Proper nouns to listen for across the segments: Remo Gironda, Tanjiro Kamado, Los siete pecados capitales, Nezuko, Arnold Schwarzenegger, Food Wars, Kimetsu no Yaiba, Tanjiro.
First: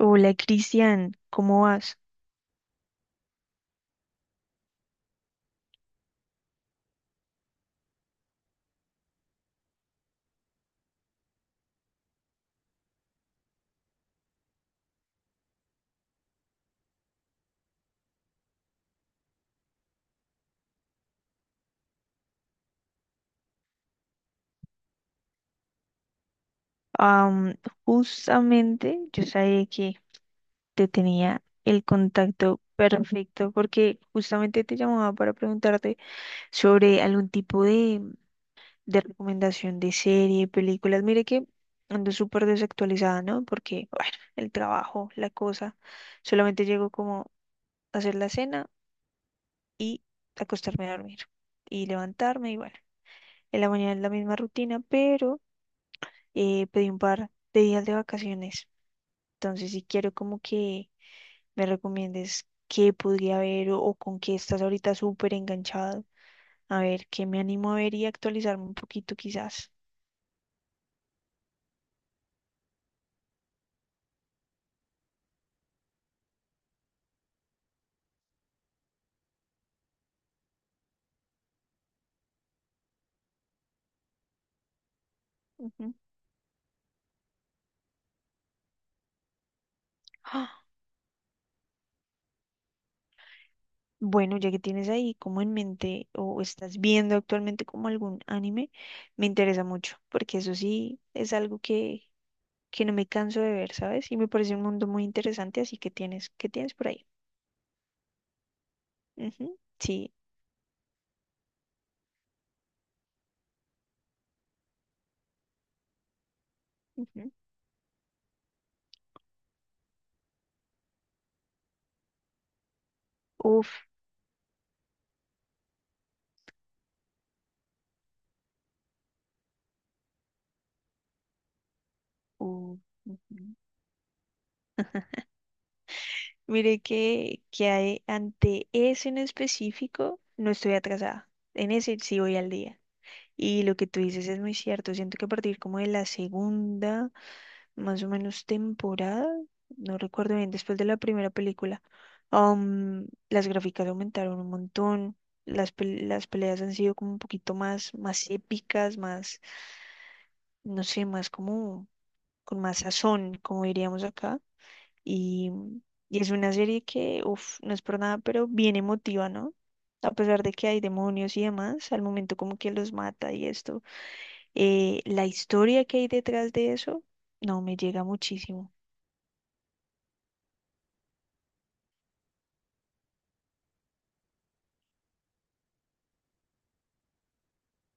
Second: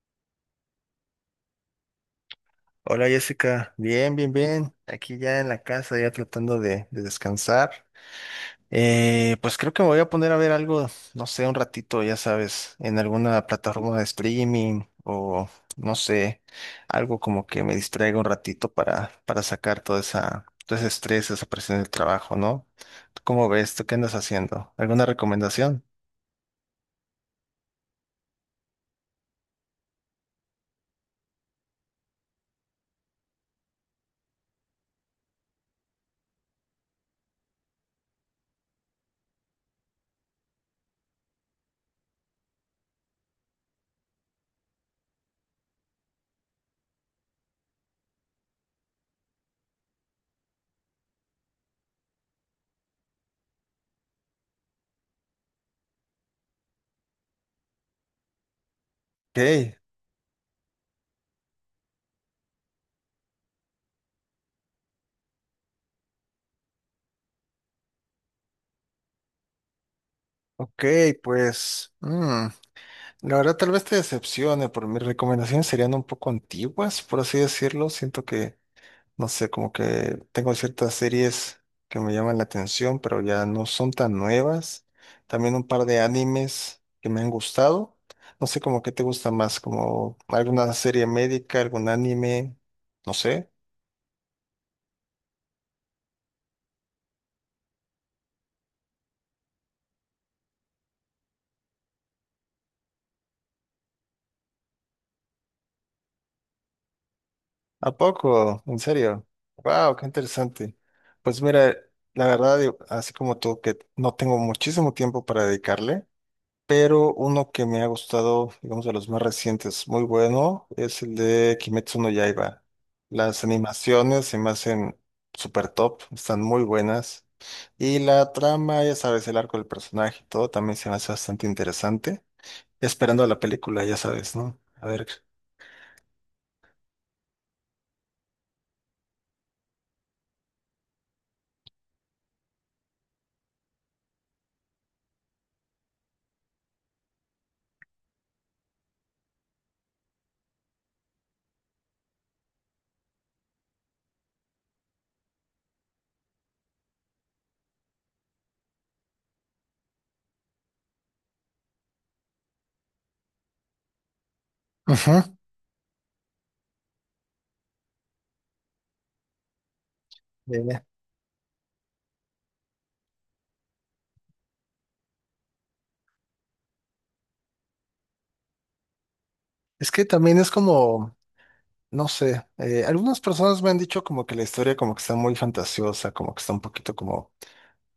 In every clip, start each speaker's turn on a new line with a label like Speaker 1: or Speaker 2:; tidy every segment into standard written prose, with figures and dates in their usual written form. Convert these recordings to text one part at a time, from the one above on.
Speaker 1: Hola Cristian, ¿cómo vas?
Speaker 2: Hola Jessica, bien, bien, bien. Aquí ya en la casa, ya tratando de descansar. Pues creo que me voy a poner a ver algo, no sé, un ratito, ya sabes, en alguna plataforma de streaming o no sé, algo como que me distraiga un ratito para sacar toda esa, todo ese estrés, esa presión del trabajo, ¿no? ¿Tú ¿Cómo ves? ¿Tú qué andas haciendo? ¿Alguna recomendación?
Speaker 1: Am, Justamente yo sabía que te tenía el contacto perfecto porque justamente te llamaba para preguntarte sobre algún tipo de recomendación de serie, películas. Mire que ando súper desactualizada, ¿no? Porque, bueno, el trabajo, la cosa, solamente llego como a hacer la cena y acostarme a dormir y levantarme y bueno, en la mañana es la misma rutina, pero pedí un par de días de vacaciones.
Speaker 2: Ok,
Speaker 1: Entonces, si quiero como que me recomiendes qué podría ver o con qué estás ahorita súper enganchado. A ver, qué me animo a ver y actualizarme un poquito quizás.
Speaker 2: ok, pues. La verdad, tal vez te decepcione, pero mis recomendaciones serían un poco antiguas, por así decirlo. Siento que, no sé, como que tengo ciertas series que me llaman la atención, pero ya no son tan nuevas. También un par
Speaker 1: Ujú.
Speaker 2: de animes que me han gustado. No sé, como qué te gusta más, como
Speaker 1: ¡Ah!
Speaker 2: alguna serie médica, algún anime, no sé.
Speaker 1: Bueno, ya que tienes ahí como en mente o estás viendo actualmente como algún anime, me interesa mucho, porque eso sí es algo que no me canso de ver, ¿sabes? Y me parece un mundo muy interesante, así que tienes, ¿qué tienes por ahí?
Speaker 2: ¿A poco? ¿En serio?
Speaker 1: Ujú,
Speaker 2: ¡Wow! ¡Qué
Speaker 1: sí.
Speaker 2: interesante! Pues mira, la verdad, así como tú, que no tengo muchísimo tiempo para dedicarle. Pero
Speaker 1: Ujú.
Speaker 2: uno que me ha gustado, digamos, de los más recientes, muy bueno, es el de Kimetsu no Yaiba. Las
Speaker 1: Uf.
Speaker 2: animaciones se me hacen súper top, están muy buenas. Y la trama, ya sabes, el arco del personaje y todo también se me hace bastante interesante.
Speaker 1: Uh,
Speaker 2: Esperando a
Speaker 1: ujú.
Speaker 2: la película, ya sabes, ¿no? A ver.
Speaker 1: Mire que, ante ese en específico no estoy atrasada. En ese sí voy al día. Y lo que tú dices es muy cierto. Siento que a partir como de la segunda, más o menos temporada, no recuerdo bien, después de la primera película, las gráficas aumentaron un montón. Las peleas han sido como un poquito más, más épicas, más, no sé, más como con más sazón, como diríamos acá.
Speaker 2: Ujú,
Speaker 1: Y, y es una serie que, uff, no es por nada, pero bien emotiva, ¿no? A pesar de que hay
Speaker 2: dime.
Speaker 1: demonios y demás, al momento como que los mata y esto, la historia que hay detrás de eso, no, me llega muchísimo.
Speaker 2: Es que también es como, no sé, algunas personas me han dicho como que la historia como que está muy fantasiosa, como que está un poquito como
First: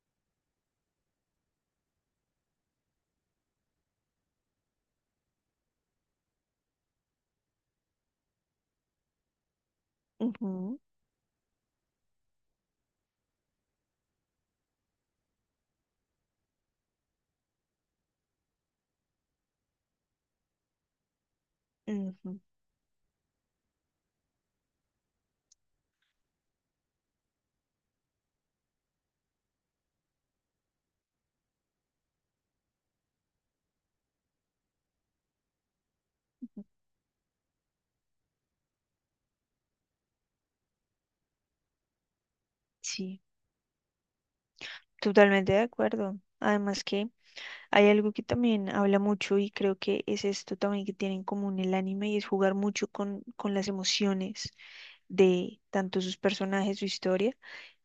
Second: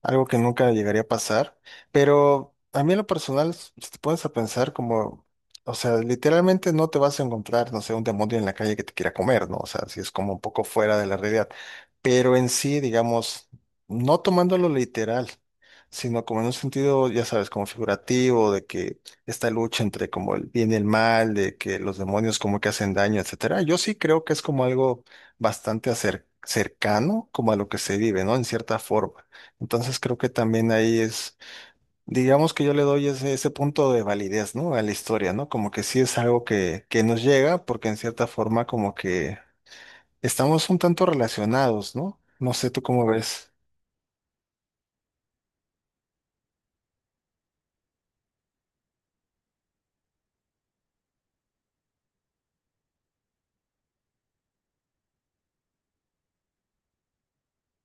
Speaker 2: algo que nunca llegaría a pasar, pero a mí en lo personal, si te pones a pensar como, o sea, literalmente no te vas a encontrar, no sé, un demonio en la calle que te quiera comer, ¿no? O sea, si es como un poco fuera de la realidad, pero en sí, digamos, no tomándolo literal, sino como en un sentido, ya sabes, como figurativo, de que esta lucha entre como el bien y el mal, de que los
Speaker 1: Ujú,
Speaker 2: demonios
Speaker 1: ujú,
Speaker 2: como que hacen daño, etcétera, yo sí creo que es como algo bastante cercano como a lo que se vive, ¿no? En cierta forma. Entonces creo que también ahí es, digamos que yo le doy ese punto de validez, ¿no? A la historia, ¿no? Como que sí es algo que nos llega, porque en cierta forma como que estamos un tanto relacionados, ¿no? No sé tú cómo
Speaker 1: sí,
Speaker 2: ves.
Speaker 1: totalmente de acuerdo. Además que hay algo que también habla mucho y creo que es esto también que tiene en común el anime y es jugar mucho con las emociones de tanto sus personajes, su historia.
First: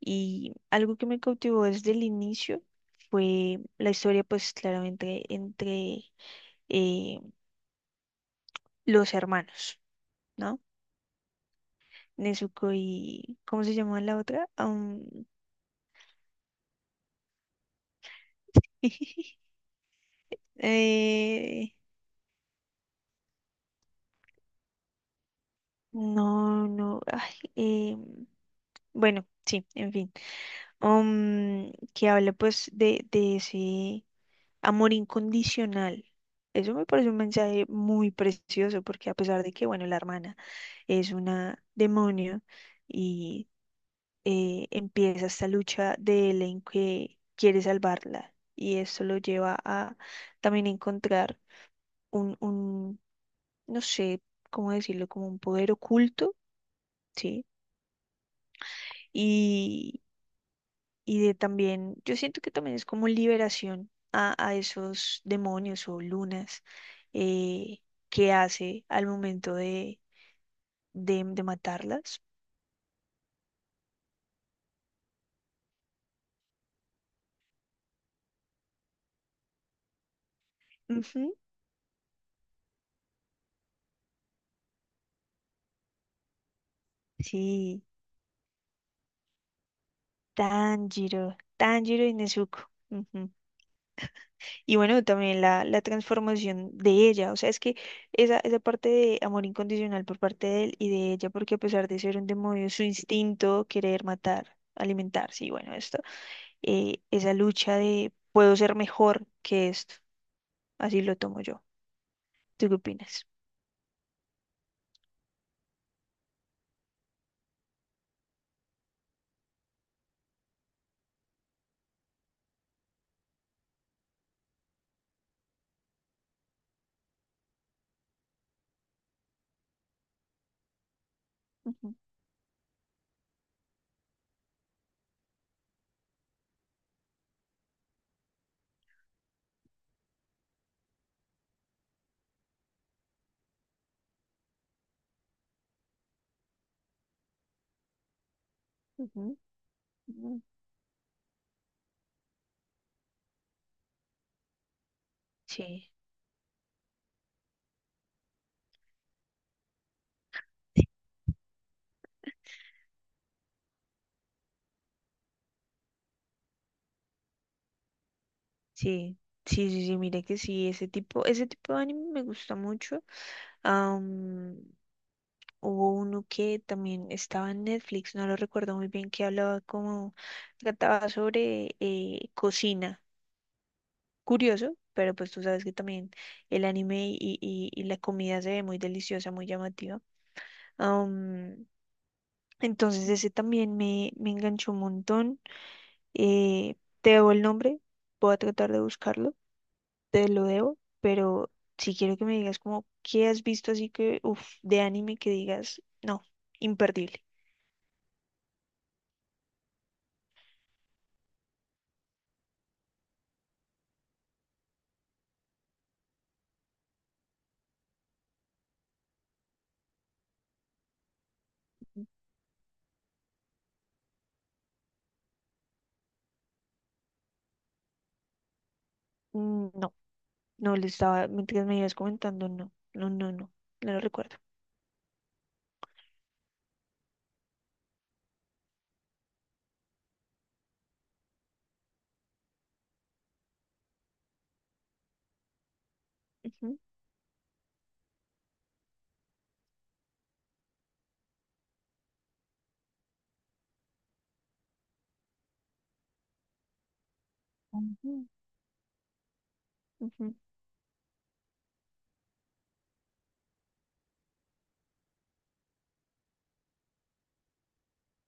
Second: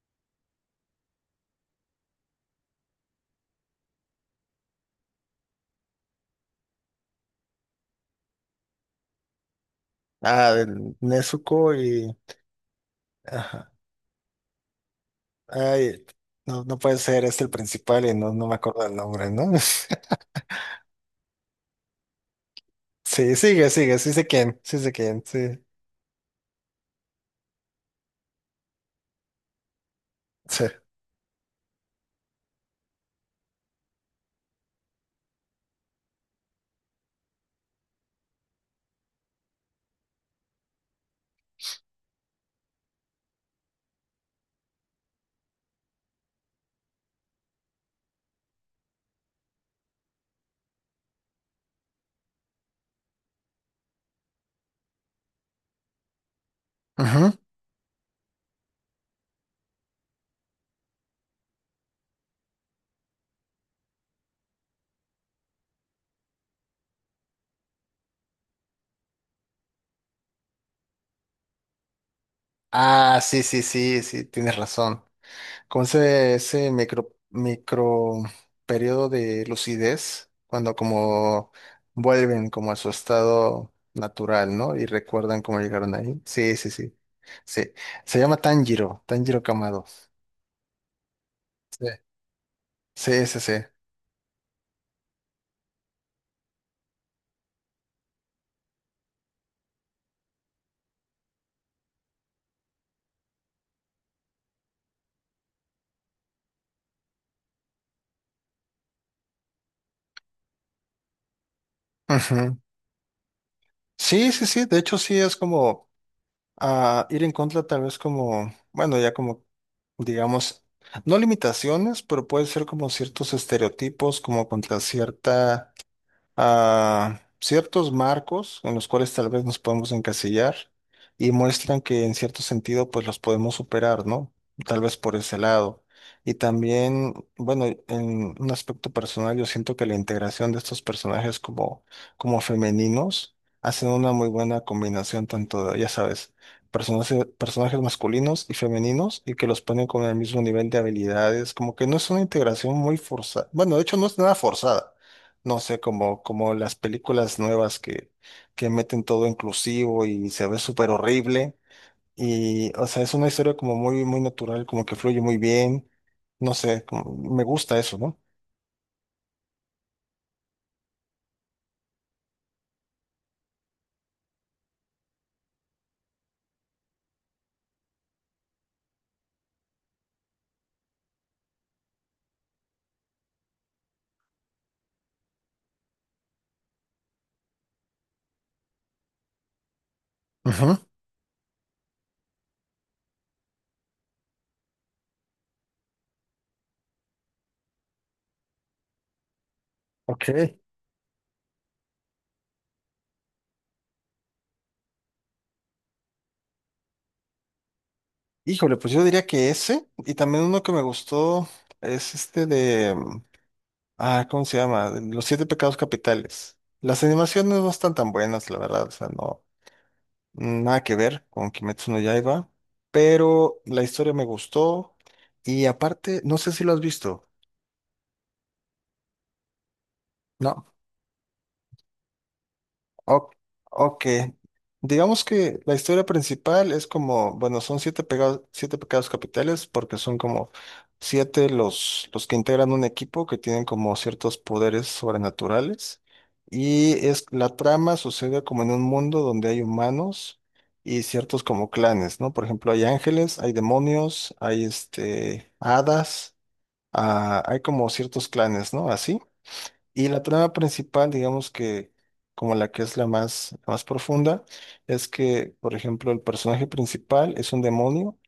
Speaker 1: Y algo que me cautivó desde el inicio fue la historia, pues claramente entre eh, los hermanos,
Speaker 2: Ah,
Speaker 1: ¿no?
Speaker 2: del Nezuko y...
Speaker 1: Nezuko y... ¿Cómo
Speaker 2: Ajá.
Speaker 1: se llama la otra?
Speaker 2: Ay, no, no puede ser, es el principal y no, no me acuerdo el nombre, ¿no?
Speaker 1: Eh,
Speaker 2: Sí, sigue, sigue, sí sé quién, sí sé quién, sí.
Speaker 1: no, no. Ay, em, bueno, sí, en fin.
Speaker 2: Sí.
Speaker 1: Que habla pues de ese amor incondicional. Eso me parece un mensaje muy precioso porque a pesar de que, bueno, la hermana es una demonio y empieza esta lucha de él en que quiere salvarla y esto lo lleva a también encontrar un no sé cómo decirlo, como un poder oculto,
Speaker 2: Ujú.
Speaker 1: ¿sí? Y de también, yo siento que también es como liberación a esos demonios o lunas eh, que hace al momento de matarlas.
Speaker 2: Ah, sí, sí, sí, sí, tienes razón. Con ese micro, micro periodo de lucidez, cuando
Speaker 1: Ujú,
Speaker 2: como vuelven como a su estado natural, ¿no? Y recuerdan cómo llegaron ahí. Sí, sí, sí. Sí.
Speaker 1: sí,
Speaker 2: Se llama Tanjiro, Tanjiro Kamado.
Speaker 1: Tanjiro,
Speaker 2: Sí,
Speaker 1: Tanjiro y Nezuko.
Speaker 2: sí,
Speaker 1: Ujú.
Speaker 2: sí. Sí,
Speaker 1: Y bueno, también la transformación de ella, o sea, es que esa parte de amor incondicional por parte de él y de ella, porque a pesar de ser un demonio, su instinto, querer matar, alimentarse, y bueno, es esa lucha de puedo ser mejor que esto. Así lo tomo yo.
Speaker 2: ujú.
Speaker 1: ¿Tú qué opinas?
Speaker 2: Sí, sí. Sí, de hecho, sí es como, ir en contra, tal vez como, bueno, ya como, digamos, no limitaciones, pero puede ser como ciertos estereotipos, como contra cierta a ciertos marcos en los cuales tal vez nos podemos encasillar y muestran
Speaker 1: Ujú,
Speaker 2: que en cierto sentido pues los podemos superar, ¿no? Tal vez por ese lado. Y también, bueno, en un aspecto personal yo siento que la integración de estos personajes como, como femeninos hacen una muy buena combinación tanto de, ya sabes, personajes, personajes masculinos y femeninos y
Speaker 1: ujú,
Speaker 2: que los ponen con el
Speaker 1: ujú.
Speaker 2: mismo nivel de habilidades, como que no es una integración muy forzada. Bueno, de hecho no es nada forzada. No sé,
Speaker 1: Sí,
Speaker 2: como las películas nuevas que, meten todo inclusivo y se ve súper horrible. Y, o sea, es una historia como muy, muy natural, como que fluye muy bien. No sé, me gusta eso, ¿no?
Speaker 1: sí, sí, sí, sí, mire que sí, ese tipo de anime me gusta mucho. Am, Hubo uno que también estaba en Netflix, no lo recuerdo muy bien, que hablaba como, trataba sobre cocina. Curioso, pero pues tú sabes que también el anime y la comida se ve muy deliciosa, muy llamativa.
Speaker 2: Ajá.
Speaker 1: Entonces ese también me enganchó un montón. Eh, Te debo el nombre, voy a tratar de buscarlo, te
Speaker 2: Ok.
Speaker 1: lo debo, pero si quiero que me digas como qué has visto así que, uff, de anime que digas, no, imperdible.
Speaker 2: Híjole, pues yo diría que ese, y también uno que me gustó es este de, ¿cómo se llama? Los siete pecados capitales. Las animaciones no están tan buenas, la verdad, o sea, no. Nada que ver con Kimetsu no Yaiba, pero la historia me gustó y aparte, no sé si lo has visto.
Speaker 1: Mm, no,
Speaker 2: No.
Speaker 1: no le estaba, mientras me ibas comentando, no, no,
Speaker 2: O-
Speaker 1: no, no, no lo
Speaker 2: ok.
Speaker 1: recuerdo.
Speaker 2: Digamos que la historia principal es como, bueno, son siete pecados capitales, porque son como siete los que integran un equipo que tienen como ciertos poderes sobrenaturales.
Speaker 1: Ujú,
Speaker 2: Y es la trama sucede como en un mundo donde hay humanos y ciertos como clanes, ¿no? Por ejemplo, hay ángeles, hay demonios, hay este hadas, ah, hay como
Speaker 1: ujú,
Speaker 2: ciertos clanes, ¿no? Así. Y la
Speaker 1: ujú,
Speaker 2: trama principal, digamos que como la que es la más profunda, es que, por ejemplo, el personaje principal es un demonio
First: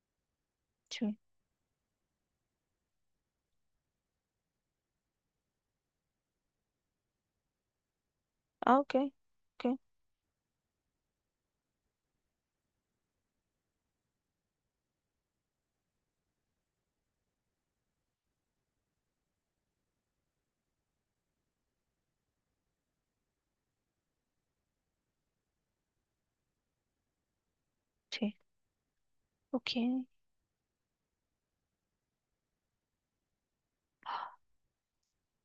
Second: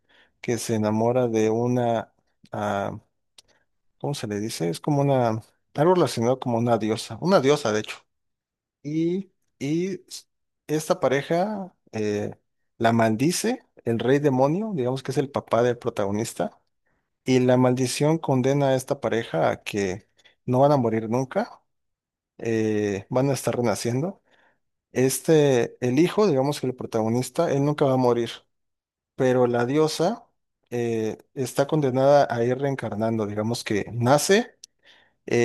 Speaker 2: que se
Speaker 1: sí.
Speaker 2: enamora de una, ah, ¿cómo se le dice? Es como una, algo relacionado como una diosa de hecho.
Speaker 1: Ah, ok,
Speaker 2: Y,
Speaker 1: ok,
Speaker 2: y esta pareja la maldice el rey demonio, digamos que es el papá del protagonista, y la maldición condena a esta pareja a que no van a morir nunca, van a estar renaciendo. Este, el hijo, digamos que el protagonista, él nunca va a morir,
Speaker 1: sí,
Speaker 2: pero la
Speaker 1: ok.
Speaker 2: diosa está condenada a ir reencarnando, digamos que
Speaker 1: Ah,
Speaker 2: nace,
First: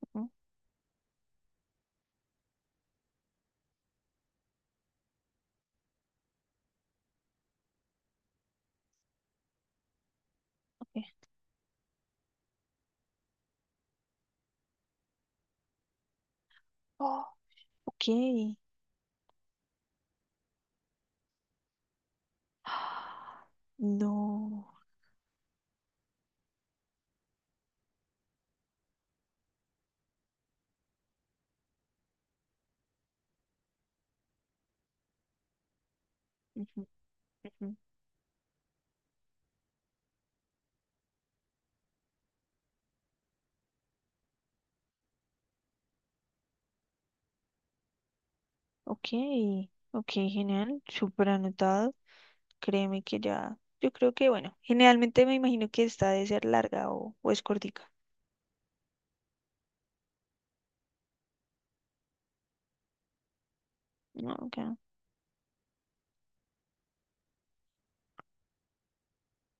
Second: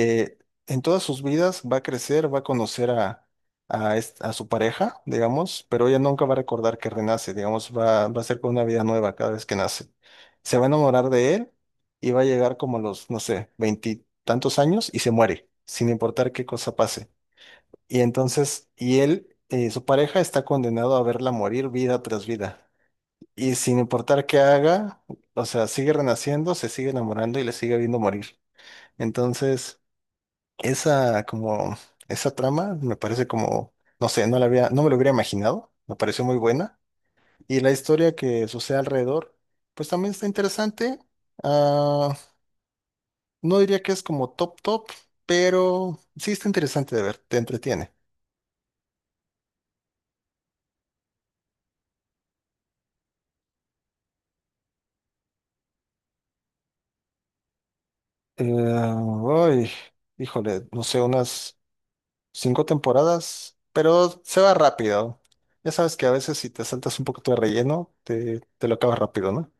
Speaker 1: ujú,
Speaker 2: en todas sus vidas va a crecer, va a conocer a su pareja, digamos, pero ella nunca va a recordar que renace, digamos, va a ser con una vida nueva cada vez que nace. Se va a
Speaker 1: ok.
Speaker 2: enamorar de él y va a llegar como a los, no sé, veintitantos años y se muere, sin importar qué cosa pase.
Speaker 1: Ah,
Speaker 2: Y
Speaker 1: ok.
Speaker 2: entonces, y él, su pareja está condenado a verla morir vida tras vida.
Speaker 1: Ah,
Speaker 2: Y sin importar qué
Speaker 1: no.
Speaker 2: haga, o sea, sigue renaciendo, se sigue enamorando y le sigue viendo morir. Entonces, esa como, esa trama me parece como, no sé, no la había, no me lo hubiera imaginado, me pareció muy buena.
Speaker 1: Ujú,
Speaker 2: Y
Speaker 1: ujú.
Speaker 2: la historia que sucede alrededor, pues también está interesante. Ah, no diría que es como top top, pero sí está interesante de ver, te entretiene.
Speaker 1: Ok, ok, genial, súper anotado. Créeme que ya, yo creo que, bueno, generalmente me imagino que esta debe ser larga o es cortica.
Speaker 2: Eh, Uy, híjole, no sé, unas cinco temporadas, pero
Speaker 1: No,
Speaker 2: se va
Speaker 1: ok.
Speaker 2: rápido. Ya sabes que a veces si te saltas un poquito de relleno, te lo acabas rápido, ¿no?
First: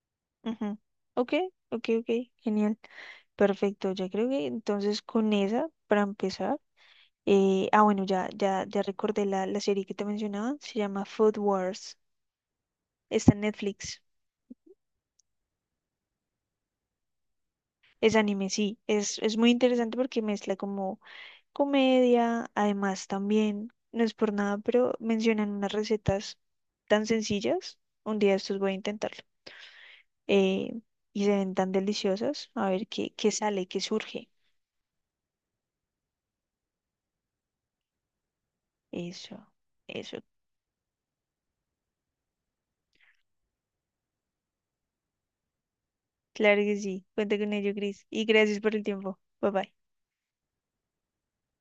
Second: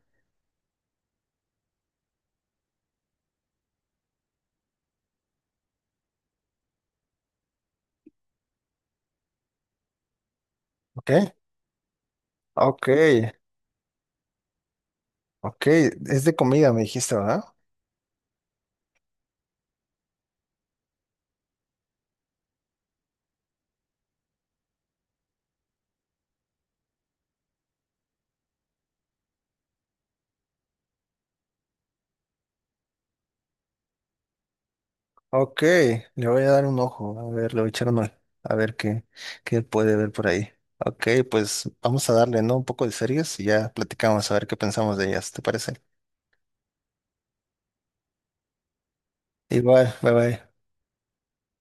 Speaker 1: Ujú. Ok, ok, ok, genial, perfecto. Ya creo que entonces con esa, para empezar, bueno, ya, ya, ya recordé la serie que te mencionaba, se llama
Speaker 2: Ok,
Speaker 1: Food Wars,
Speaker 2: ok,
Speaker 1: está en Netflix,
Speaker 2: ok. Es de comida, me dijiste, ¿verdad?
Speaker 1: es anime, sí, es muy interesante porque mezcla como comedia, además también, no es por nada, pero mencionan unas recetas tan sencillas. Un día de estos voy a intentarlo. eh, y se ven tan deliciosas. A ver qué, qué sale, qué surge.
Speaker 2: Ok, le voy a dar un ojo. A ver, le voy a echar un ojo. A ver qué,
Speaker 1: Eso,
Speaker 2: qué puede ver
Speaker 1: eso.
Speaker 2: por ahí. Ok, pues vamos a darle, ¿no? Un poco de series y ya platicamos a ver qué pensamos de ellas, ¿te parece?
Speaker 1: Claro que sí. Cuenta con ello, Cris. Y gracias por el tiempo. Bye bye.
Speaker 2: Igual, bye bye.